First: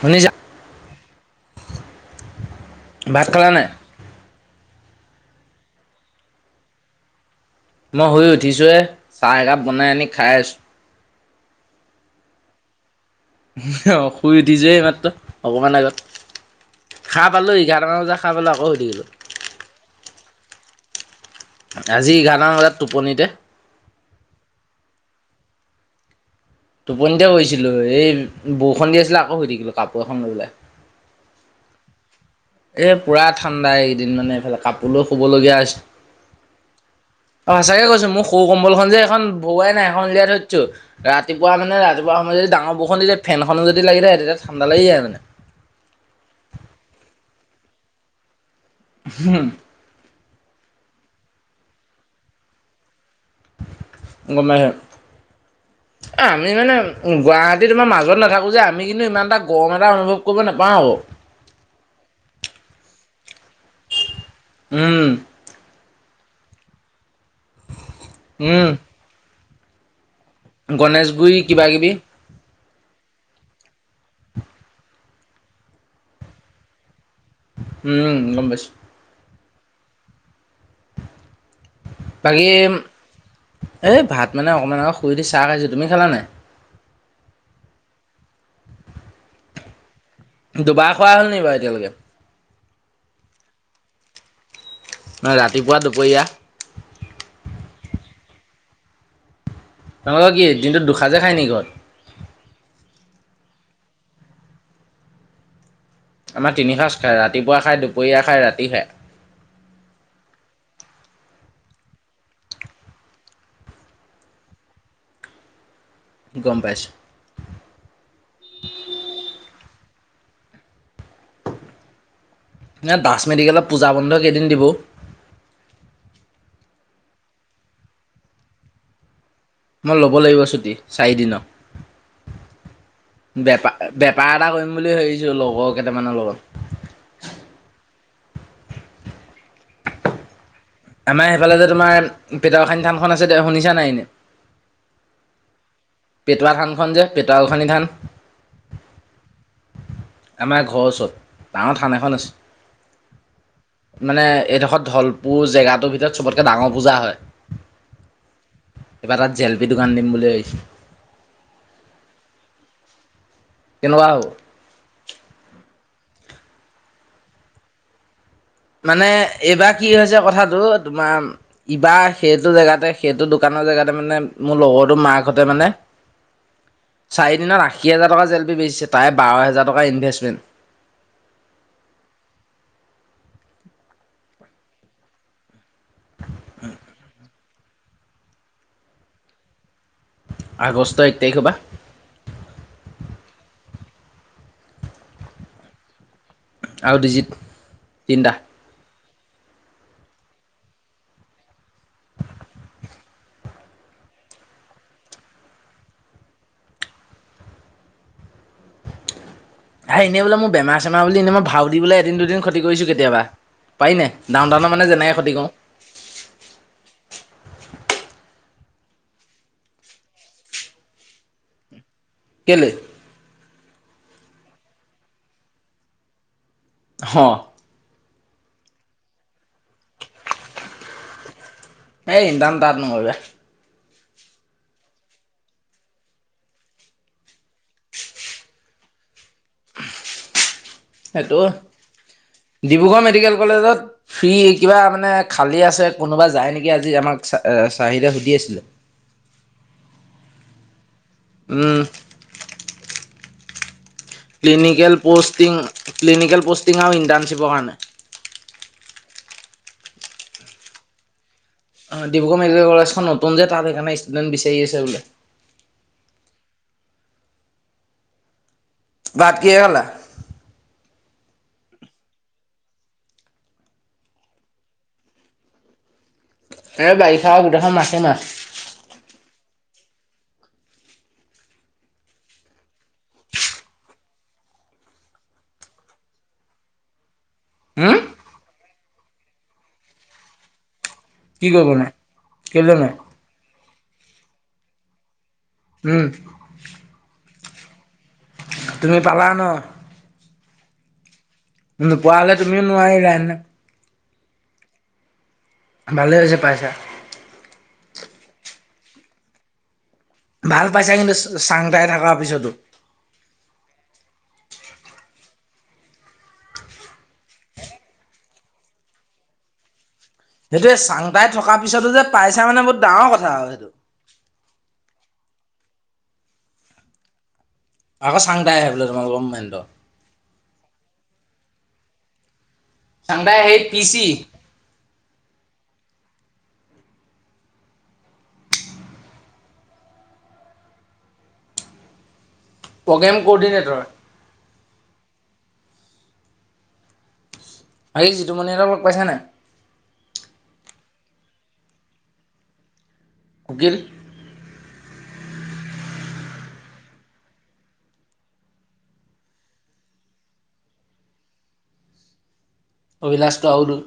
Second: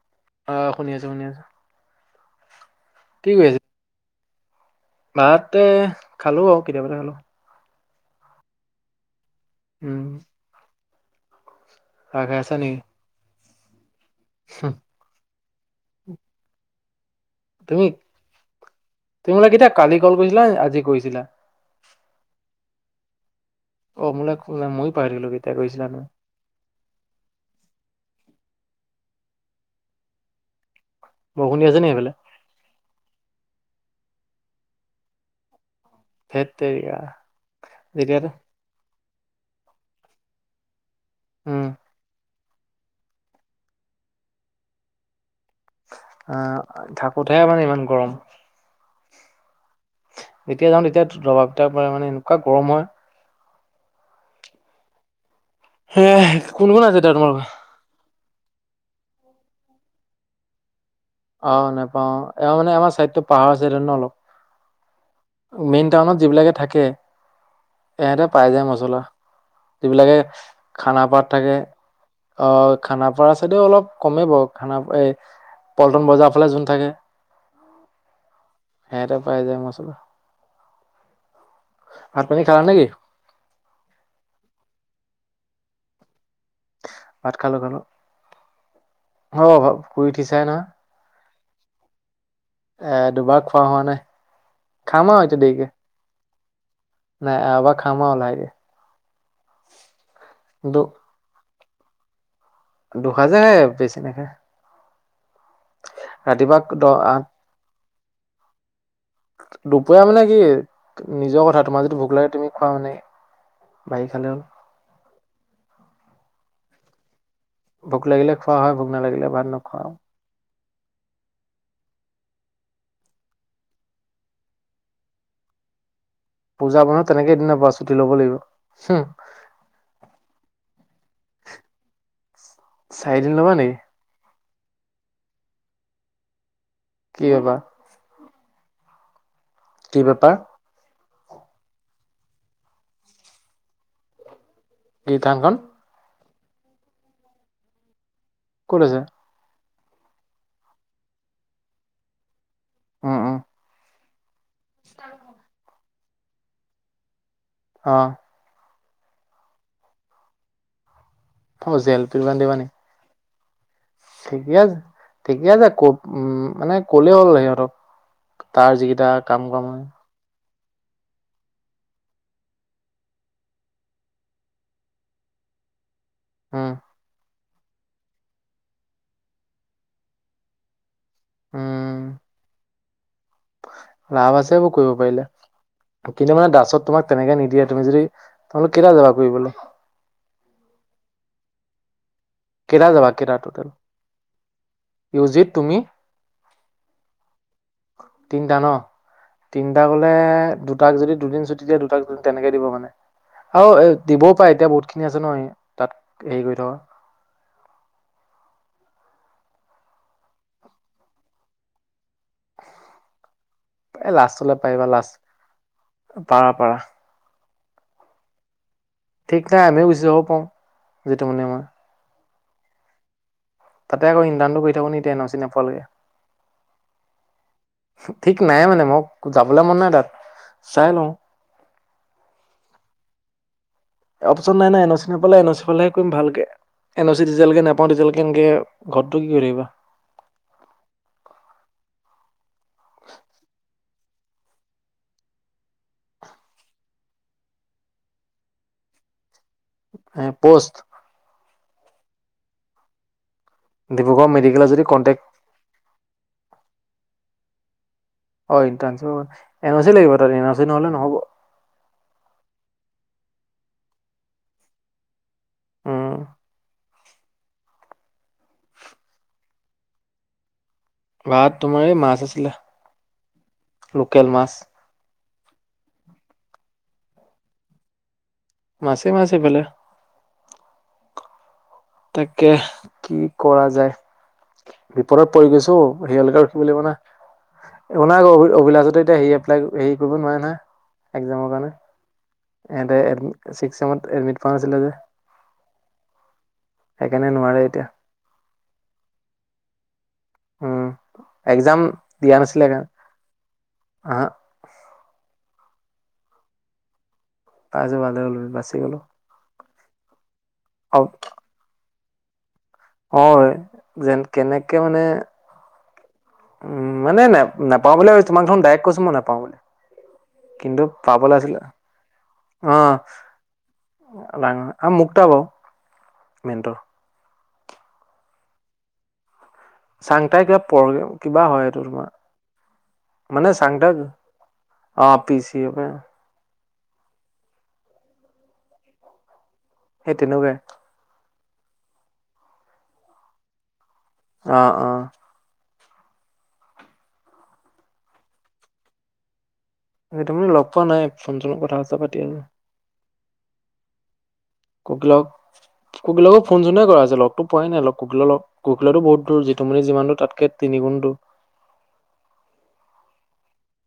শুনিছা অ' শুনি আছো, শুনি আছো। ভাত খালা নাই? ভাতে খালো আৰু কেতিয়াবাতে খালো। মই শুই উঠিছো এ। চাহ একাপ বনাই আনি, উম খাই আছো। চাহ খাই আছা নেকি? অ'। শুই উঠিছে এইমাত্ৰ। অকমান আগত। সাৰ পালো, তুমি এঘাৰটা বজাত সাৰ পালো। আকৌ উঠি গলো। তুমি মোলে কেতিয়া কালি কল কৰিছিলা নে আজি কৰিছিলা আজি এঘাৰটা বজাত টো টোপনিতে। অ' মোলে ময়ো পাহৰিলো কেতিয়া কৰিছিলা নহ। টোপনিতে গৈছিলো। এই বৰষুখন দি আছিলে, আকৌ শুই থাকিলো। কাপোৰ এখন লৈলে। অ' বৰষুণ দি আছে নেকি সেইফালে। এ! পুৰা ঠাণ্ডা এইেইদিন। মানে এইফালে, কাপোৰো শুবলগীয়া হৈছে। ধেত তেৰিকা অ' সচাগে কৈছো, যেতিয়া মোক সৌ কম্বল খন যে- এখন ভুৱাই নাই এখন ওঁলিয়াই থৈ দিছো। ৰাতিপুৱা উম মানে, ৰাতিপুৱা সময়তে- ডাঙৰ বৰষুণ দি দিলে ফেনখনোদি লাগি থাকে। তেতিয়া ঠাণ্ডা লাগি যায় মানে। অ'হ থাকোতহে মানে ইমান গৰম। হুম। যেতিয়া যাওঁ, তেতিয়া দবাইটাৰ মানে এনেকুৱা গৰম হয়। গম নাই হে আৰু অ' আমি কোন মানে কোন আছে এতিয়া উ'ম তোমালোকৰ গুৱাহাটী তোমাৰ মাজত নাথাকো। আকৌ যে, আমি কিন্তু ইমান এটা গৰম এটা অনুভৱ কৰিব নাপাওঁ। ওঁ। অ'হ নোপাও, এ মানে আমাৰ চাইডতো পাহাৰ আছে ন' অলপ। উ'ম। মেইন টাউনত যিবিলাকে থাকে- এহেতে পাই যায় উম মছলা। যিবিলাকে- খানাপাৰাত গণেশগুৰি থাকে কিবা কিবি অ', খানাপাৰা চাইদেও অলপ কমেই বাৰু খানাপ এই পল্টন বজাৰৰ ফালে যোন থাকে। উমম! গম পাইছো। সেহেতে পাই যায় মচলা বাকী নেকি? এ ভাত মানে অকমান [unintelligible] শুই উঠি চাহ খাইচো, তুমি খালা নাই? ভাত খালো খালো [unintelligible] শুই উঠিছাই নহ, দুবাৰ খোৱা হ'ল নি বাৰু এতিয়ালৈকে? এ দুবাৰ খোৱা হোৱা নাই খাম আৰু এতিয়া দেৰিকে ৰাতিপুৱা দুপৰীয়া [unintelligible] খাম আৰু লাহেকে তোমালোকৰ কি দিনটোত দুসাঁজে খাই নেকি ঘৰত? দুসাঁজে খায় বেছি নেখায়। আমাৰ তিনি দ সাঁজ খাই আঠ ৰাতিপুৱা খাই [unintelligible] দুপৰীয়া খাই ৰাতি খাই। দুপৰীয়া মানে কি নিজৰ কথা তোমাৰ যদি ভোক লাগে তুমি খোৱা, মানে বাঢ়ি খালে হ'ল। গম পাইছো। ভোক লাগিলে খোৱা হয় ভোক নালাগিলে ভাত [unintelligible] [unintelligible] দাস মেডিকেলত পূজা বন্ধ কেইদিন দিব পূজা বন্ধ তেনেকে এদিন [unintelligible] ছুটি লব লাগিব হম মই ল'ব লাগিব ছুটি চাৰিদিনৰ চাৰিদিন ল'বা বেপা নেকি? বেপাৰ এটা কৰিম। বুলি ভাবিছো লগৰ কেইটামানৰ লগত কি বেপাৰ? কি বেপাৰ? আমাৰ সেইফালে যে তোমাৰ পেটুৱা গোঁসানী থানখন আছে, শুনিছা নাই এনে কি থান খন পেটোৱা থানখন যে পেটুৱা গোঁসানী থান। কত আছে। আমাৰ ঘৰৰ ওচৰত ডাঙৰ থান এখন আছে, উম উম! মানে? এই [unintelligible] ধলপুৰ জেগাত ৰ ভিতৰত চবতকে ডাঙৰ পূজা হয়। অ! এইবাৰ তাত জেলপি দোকান দিম বুলি ভাবিছোঁ। ত জেলপি দোকান দিবা নেকি? কেনেকুৱা হ'ব? ঠিকেই আছে ঠিকেই আছে ক'। উম মানে কলে হ'ল সিহঁতক তাৰ মানে যিকেইটা কাম কৰা এইবাৰ মানুহ কি হৈছে কথা। -টো তোমাৰ ইবাৰ সেইটো জেগাতে সেইটো দোকানৰ জেগাতে মানে মোৰ লগৰটো মাকহঁতে মানে উম! চাৰি দিনত আশী হাজাৰ টকা জ এেল বি বেচিছে। তাই বাৰ হোজাৰ টকাৰ ইনভেষ্টমেণ্ট। উম' লাভ আছে বোৰ কৰিব পাৰিলে। কিন্তু মানে দাছত তোমাক তেনেকে নিদিয়ে। মি তমোক কেৰা যাবা ক বোলেো? আগষ্ট এক তাৰিখ হ'বা। কেইটা যাবা কেইটা, টটেল ইউজিত তুমি? আৰু ডৰিজিত দতিণ্ডা। তিনিটা ন? তিনিটা কলে দুটাক যদি দুদিন ছুটি দিয়ে, দুটাকদ তেনেকে দিব মানে আৰু। এ দিবও পাৰে, এতিয়া বহুত খিনি আছে ন, তাত হেৰি কৰি থকা। হ এনেই বোলে, মোৰ বেম-চেমাৰ বুলি এনেই মই ভও দি বোলে দিন দুদিন ক্ষতি কৰিছো কেতিয়াবা। পাৰি ননে এই লাষ্টলৈ ডাউন উনৰ পাৰিবা মানে লাষ্ট যেনেকৈ ক্ষতি কৰো। পাৰা পাৰা [unintelligible] ঠিক নহাই আমিও বুচিাব পাওঁ। যিটো মানে আমাৰ- গলৈ? তাতে আকৌ ইণ্ধণটো কৰি থাক নি? এতিয়া এন চি নাপালৈকে। হ' ঠিক নাই মানে মই যাবলৈ মন নাই তাত। চাই লওঁ! এইদাম তাত নহয়গা। অপশচন নাই নাই এন চি নে এন চি পালেে কৰিম ভালকে, এনিজ নাওঁজ- কি কৰিবি বা? সেইটো ডিব্ৰুগড় মেডিকেল কলেজত ফ্ৰী কিবা মানে, খালী আছে কোনোবা যায় নেকি আজি আমাক চাহিদে সুধি আছিলোঁ। এ পোস্ত? উম' ডিব্ৰুগড় মেডিকেলত যদি ক্লিনিকেল কণ্টেক্ট পষ্টিং, ক্লিনিকেল পষ্টি টঙও ইণ্টাৰ্ণশ্বিপৰ কাৰণে। এ আৰ চি লাগিব ত এন আৰ চি নহলে নহ'ব। অ' ডিব্ৰুগড় মেডিকেল কলেজখন নতুন যে তাত সেইকাৰণে ষ্টুডেণ্ট বিচাৰি আছে বোলে। আহম' বাট কিয় গলা? ভাত তোমাৰ এই মাছ আছিলে, লোকেল মাছ। এই বাৰিষা আৰু গোটেইখন মাছেই, মাছ। মাছেই মাছ এই ফালে। তাকে কি কৰা যায়, বিপদত পৰি গৈছো অ', হেৰিয়ালকে ৰখিব লাগিব না। উম অক অ' [unintelligible] অভিলাষহ'তে এতিয়া হৰি এপ্লাই, হেৰি কৰিব নোৱাৰে নহয়। কি এক্সামৰ কাৰণে। কৰিবনো কেলে নাই সিহ'তে ছিক্স চেমত এদ্মিত কৰা নাছিলে যে। উম। সেইকাৰণে নোৱাৰে এতিয়া। তুমি পালা ন, উম। এক্সাম নপোৱা হ'লে তুমিও নোৱাৰিলে হেতেন। অ' ভালে হৈছে পাইছা। পাইছে ভালে হ'ল বাচি গলো। ভাল পাইছা কিন্তু চাংটাই থাকা পিছতো, হয় যেন কেনেকে মানে উম মানে ন নাপাওঁ বুলিয়ে, তোমাক দখোন ডাইৰেক কৈছো মই নোপাওঁ বুলি। সেইটোৱে কিন্তু চাংটাই পাবলৈ থকাৰ আছিলে পিছতো যে পাইছা মানে বহুত ডাঙৰ কথা আৰু সেইটো। আ মুকটা বাও মেইণ্টৰ, আকৌ চাংতাই আহে বোলে তোমালোকৰ মেণ্টৰ। চাংতাই কিবা পৰগে কিবা হয় এইটো তোমাৰ, চাংডাই মানে সে পি চাংটাক চি, অ' পিছি সেই তেনেকুৱাই। Programme coordinator. অ'-অ' আজি যিটোমণি হ'তক লগ পাইছা নে নাই? যিতুমনিক লগ পোৱা নাই, ফোন চোনত কথা চথা পাতি আছো। কুকিল কুকিলাক কুকিলাকো ফোন চোনে কৰা হৈছে, লগতো পোৱাই নাই, কুকিল লগ কুকিলৰতো বহুত দূৰ, যিটুমনিৰ যিমান দুৰ তাতকে তিনি গুণ দুৰ। অবিলাসটো আৰু দূৰ।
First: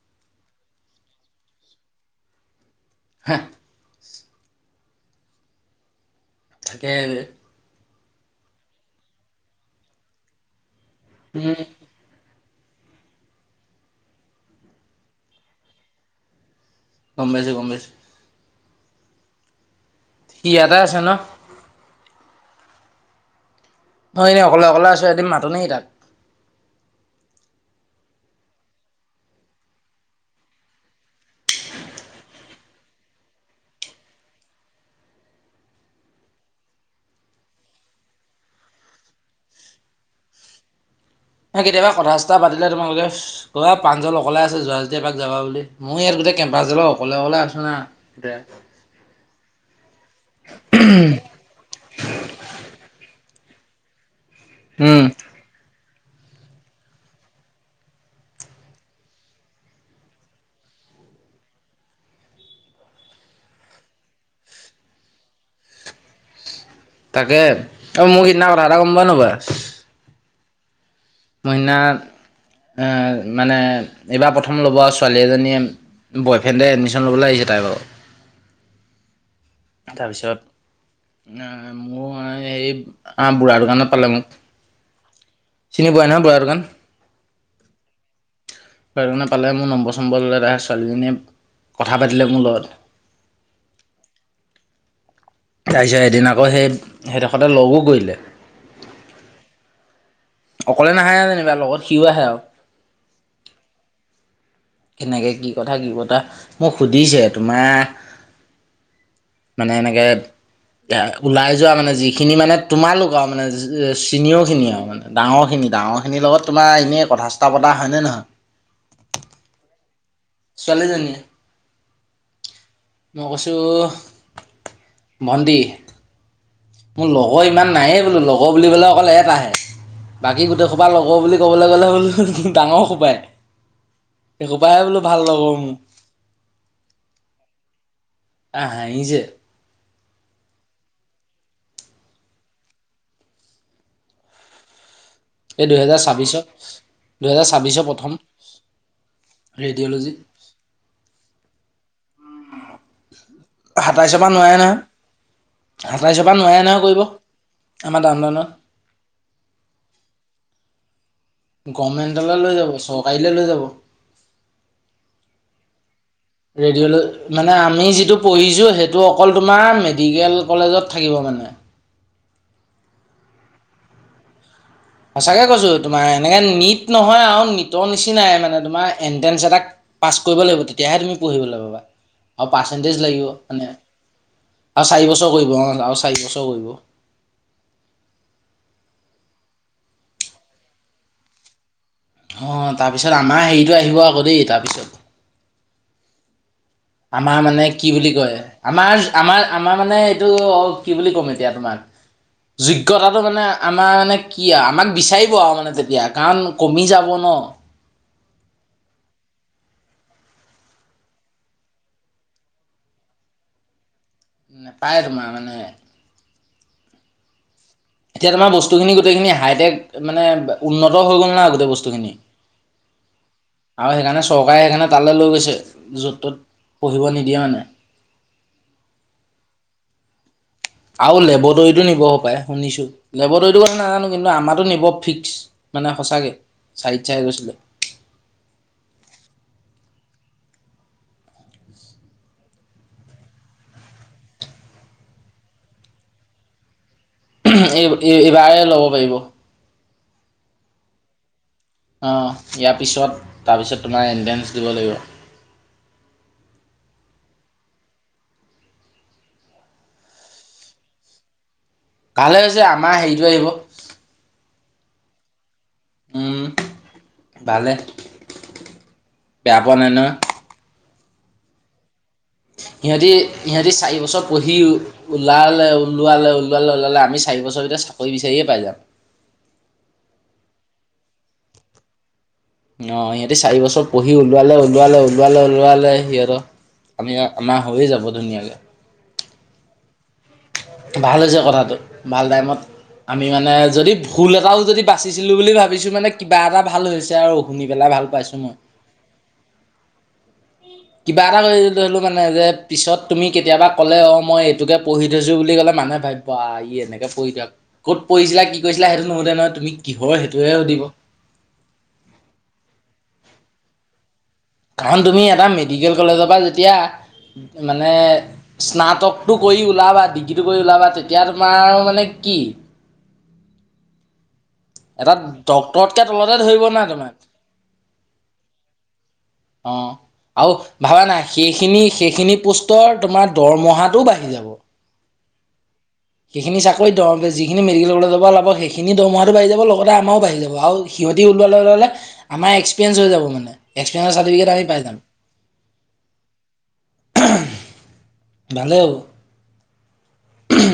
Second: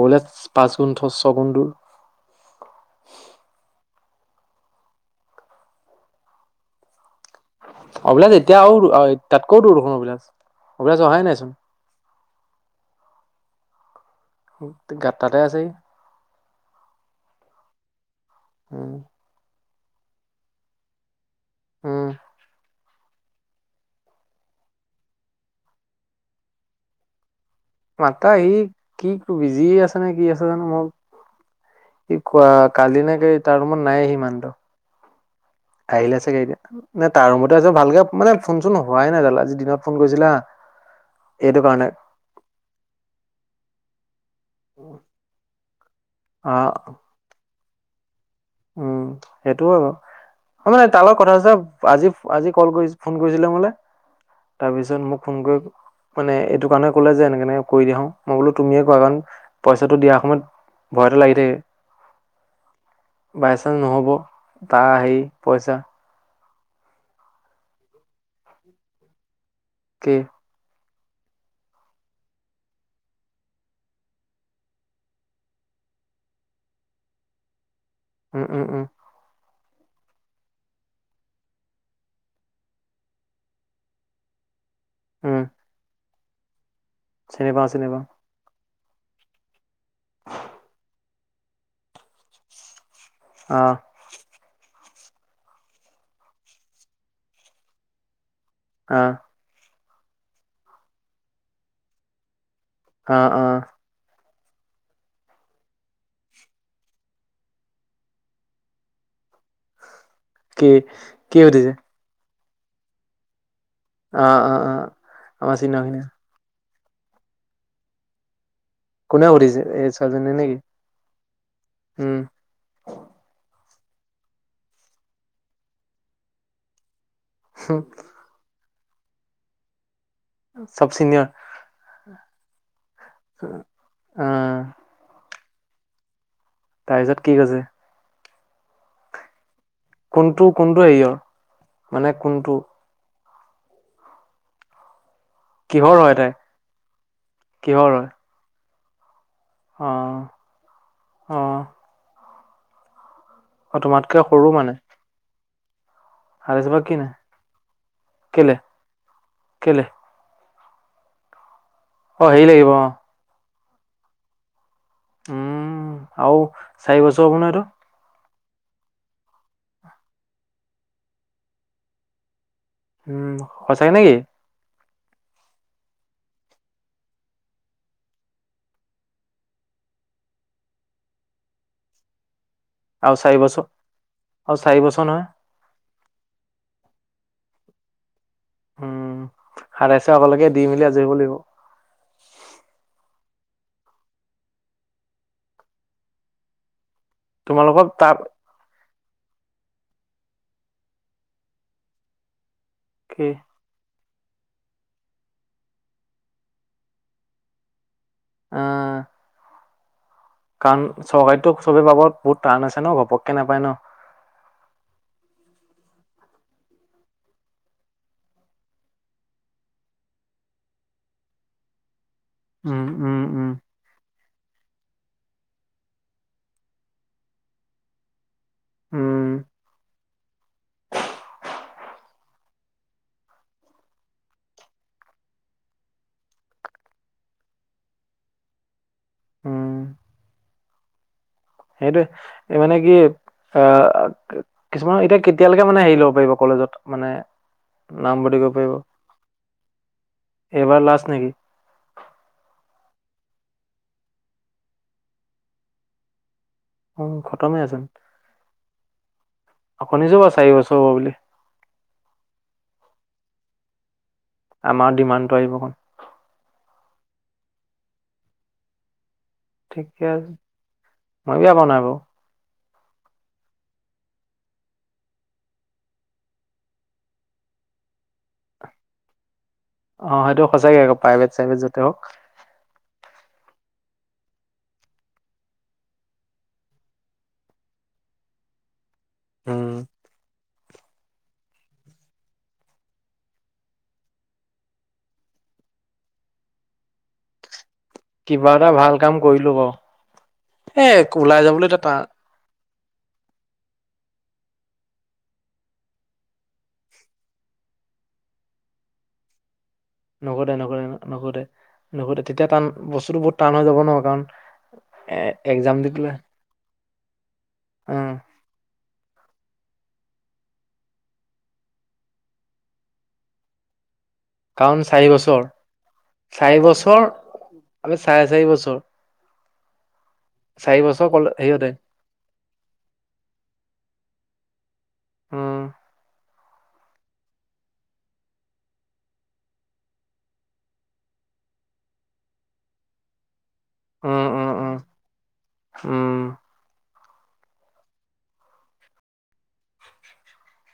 অবিলাচৰ পাঁচ গুন, ছগুন দুৰ। হে, [unintelligible] থাকে, অভিলাশ এতিয়া আৰু তাতকৈও দুৰ দেখোন অভিলাষ, অবিলাচ অহাই উম নাইচোন। [unintelligible] গম পাইছো গম পাইছো। উম, সি এয়াতে আছে ন, উম, মই এনেই অকলে-অকলে আছো এদিন মাতো নি তাক। মাতা সি কি বিজি আছে নে কি আছে জানো, মোক সি কোৱা কালি নে কি তাৰ ৰুমত নাই সি মানুহটো। আহিলে চাগে এতিয়া, নে তাৰ ৰুমতে আছে, ভালকে মানে ফোন চোন হোৱাই নাই তাৰ লগত। আজি দিনত ফোন কৰিছিল হা' কেতিয়াবা কথা চথা পাতিলে তোমালোকে কোৱা প্ৰাঞ্জল অকলে আছে যোৱা যদি এপাক যাবা বুলি, মইও ইয়াত গোটেই কেম্পাছ অ ডালৰ অকলে-অকলে আছো না। দে উম, সেইটো হয় বাৰু। হয় মানে তাৰ লগত কথা চথা, আজি আজি ক'ল কৰি ফোন কৰিছিলে। [unintelligible] তাৰপিছত উম মোক ফোন কৰি মানে এইটো কাৰণে কলে যে এনেকে এনে কৰি দি দিয়াচোন, মই বোলো তুমিয়ে কোৱা কাৰণ পইচাটো দিয়াৰ সময়ত ভয় এটা লাগি থাকে। বাই চাঞ্চ নহ'ব, তাৰ আহি পইচা। তাকে, অ মোৰ সিদিনা কথা এটা গম পোৱা নোপোৱা? কি? মইনাত এ মানে এইবাৰ প্ৰথম ল'ব ছোৱালী এজনীয়ে বয়ফ্ৰেণ্ডে এডমিশন ল'বলে আহিছে তাই বাৰু। উম উম। তাৰপিছত আ মোৰ হেৰিত আ বুঢ়াৰ দোকানত পালে মোক। উম চিনি পোৱা ন বুঢ়াৰ দোকান। চিনি পাওঁ চিনি পাওঁ। [unintelligible] পালে মোৰ নম্বৰ চম্বৰ ল'লে তাই ছোৱালীজনীয়ে কথা পাতিলে মোৰ লগত। অ। যাই যাই এদিন আকৌ সেই সেই দশতে লগো কৰিলে। অঁ। অকলে নাহেয়ে যেনিবা, লগত সিও আহে আৰু। অ', অ'। সেনেকে কি কথা কি বতা মোক সুধিছে তোমাৰ মানে এনেকে কি [unintelligible] কি ওলাই যোৱা সুধিছে মানে যিখিনি মানে। তোমালোক আৰু মানে [unintelligible] আহ আহ চিনিঅখিনি আৰু আহ মানে আমাৰ ডাঙৰখিনি - চিনিয়ৰ খিনি ডাঙৰখিনিৰ লগত। তোমাৰ এনেই কথা ছটা পতা হয়নে নহয়? কোনে সুধিছে যে এজ ছোৱালীজনীয়ে। উম। মই কৈছোঁ, ভণ্টী - - মোৰ লগৰ ইমান নাইয়ে বোলো লগৰ বুলিব'ল অকল এটাহে। বাকী গোটেইখোপা চব লগৰ চিনিয়ৰ বুলি ক'বলৈ গ'লে হ'ল। ডাঙৰ খপ [unintelligible] এই আহ সোপাই বোলো ভাল লগৰ। উম, তাৰপিছত কি হৈছে? আহ, হাহিছে। কোনটো-কোনটো হেৰিয়ৰ মানে কোনটো? এই কিহৰ দুহেজাৰ হয় তাই ছাব্বিছত- দুহেজাৰ ছাব্বিছৰ প্ৰথম। ৰেডিঅ'লজি অহ', অহ', সাতাইছ পা সৰু নোৱাৰে মানে নহয় আঠাইচৰ পা নোৱাৰে আঢ়ৈচপা নহয় কি নাই কৰিব আমাৰ ডাউন কেলে টাউনত। কেলে অ গভমেণ্টলৈ হেৰি লৈ লাগিব যাব অ চৰকাৰীলে লৈ যাব। উম, আও চাৰি বছৰ [unintelligible] এইটো? প‌ঢ়িছোঁ সেইটো অকল তোমাৰ মেডিকেল কলেজত থাকিব মানে। উম, সচাই নেকি? সঁচাকে কৈছোঁ তোমাৰ এনেকে নীট নহয় আৰু নীটৰ নিচিনাই মানে তোমাৰ এণ্ট্ৰেঞ্চ এটা পাছ কৰিব লাগিব তেতিয়াহে তুমি পঢ়িবলৈ পাবা। আৰু পাৰ্চেণ্টেজ আৰু লাগিব চাৰি বছৰ মানে চাৰি আৰু বছৰ নহয় চাৰিবছৰ কৰিব অ, আৰু চাৰি বছৰ কৰিব। উম, সাতাইছ আগলৈকে দি মেলি আজৰি হ'ব লাগিব। অ' তাৰপিছত আমাৰ হেৰিটো আহিব আকৌ দেই তাৰপিছত আমাৰ মানে তোমালোকৰ কি বুলি তাত কয়, আমাৰ আমাৰ - আমাৰ মানে এইটো কি বুলি ক'ম এতিয়া তোমাক। যোগ্যতাটো কি মানে আমাৰ মানে কি আমাক বিচাৰিব আৰু মানে তেতিয়া কাৰণ কমি যাব ন। অঁ। কাৰণ চৰকাৰীতো চবে বাবদ বহুত টান আছে ন ঘপককে নাপায় ন। নাপায় তোমাৰ মানে। এতিয়া তোমাৰ বস্তুখিনি গোটেইখিনি হাইটেক মানে উন্নত হৈ গ'ল না গোটেই বস্তুখিনি। উম উম। উম আৰু সেইকাৰণে চৰকাৰে সেইকাৰণে তালৈ লৈ গৈছে য'ত ত'ত পঢ়িব নিদিয়ে মানে। উম। আৰু লেবৰটৰীটো নিব পায় শুনিছো লেবটৰীটো কথা নাজানো কিন্তু আমাৰো নিব ফিক্স মানে সঁচাকে সাহিত ছাৰ গৈছিলে। সেইটো মানে কি এ কিছুমান এতিয়া কেতিয়ালৈকে মানে হেৰি ল'ব পাৰিব কলেজত? মানে এই নামভৰ্তি কৰিব এইবাৰ লব পাৰিব। এইবাৰ লাষ্ট নেকি? অঁ ইয়াৰ পিছত তাৰপিছত তোমাৰ এণ্টেঞ্চ দিব লাগিব। উম, খতমেই চোন। অ শুনিছো বাও চাৰি বছৰ হ'ব বুলি। কালে হৈছে আমাৰ হেৰিটো আহিব। আমাৰ ডিমাণ্ডটো আহিব অকন। উম ভালে। পেয়া পোৱা নাই ঠিকে নহয়। আছে মই বিয়া পোৱা নাই বাও। সিহঁতি ইহঁতি চাৰি বছৰ পঢ়ি ওলালে ওলোৱালে ওলোৱালে ওলালে আমি চাৰি বছৰ ভিতৰত চাকৰি বিচাৰিয়ে পাই যাম। অ সেইটো সঁচাকে আকৌ প্ৰাইভেট চাইভেট যতে হওঁক। অ সিহঁতে চাৰি বছৰ পঢ়ি ওলোৱালে ওলোৱালে ওলোৱালে ওলোৱালে সিহঁতৰ আমি আমাৰ হৈয়ে যাব ধুনীয়াকে। উম। ভাল হৈছে কথাটো ভাল টাইমত আমি মানে যদি ভুল এটাও যদি বাচিছিলো বুলি ভাবিছো মানে কিবা এটা ভাল হৈছে আৰু অ শুনি পেলাই ভাল পাইছোঁ কিবা মই। এটা ভাল কাম কৰিলো বাও। কিবা এটা কৰি ধৰিলো মানে যে পিছত তুমি কেতিয়াবা ক'লে অঁ মই এইটোকে পঢ়ি থৈছোঁ বুলি ক'লে মানুহে ভাবি বা ই এনেকৈ পঢ়ি দিয়ক ক'ত পঢ়িছিলা কি কৰিছিলা সেইটো নোসোধে নহয়। তুমি কিহৰ সেইটোহে নোসোধে সুধিব নোসোধে নোসোধে নোসোধে তেতিয়া টান বস্তুটো বহুত টান হৈ যাব ন, কাৰণ কাৰণ এ তুমি এটা এক্সাম দি মেডিকেল পেলাই কলেজৰ পৰা যেতিয়া মানে অ স্না তকটো কৰি ওলাবা ডিগ্ৰীটো কৰি ওলাবা তেতিয়া তোমাৰ মানে কি? কাৰণ চাৰি এটা বছৰ ডক্তৰতকে তলতে চাৰি ধৰিব না বছৰ তোমাক। আমি চাৰে চাৰি বছৰ অ' আৰু চাৰি ভাবা বছৰ নাই কলে হেৰিয়তে সেইখিনি সেইখিনি পোষ্টৰ তোমাৰ দৰমহাটোও বাঢ়ি যাব। অ'। উম। সেইখিনি চাকৰি দ যিখিন মেডিকেল কলেজৰ পৰা ওলাব সেইখিনি দৰমহা বাঢ়ি যাব লগতে আমাৰও বাঢ়ি যাব। আৰু সিহঁতি ওলোৱাৰ লগে লগে আমাৰ এক্সপিৰিয়েঞ্চ হৈ যাব মানে। এক্সপিৰিয়েঞ্চৰ উম উম চাৰটিফিকেট আমি উম পাই যাম। [inaudible] উম ভালেই হ'ব।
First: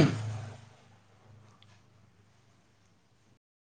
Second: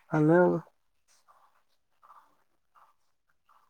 ভালেই হ'ব।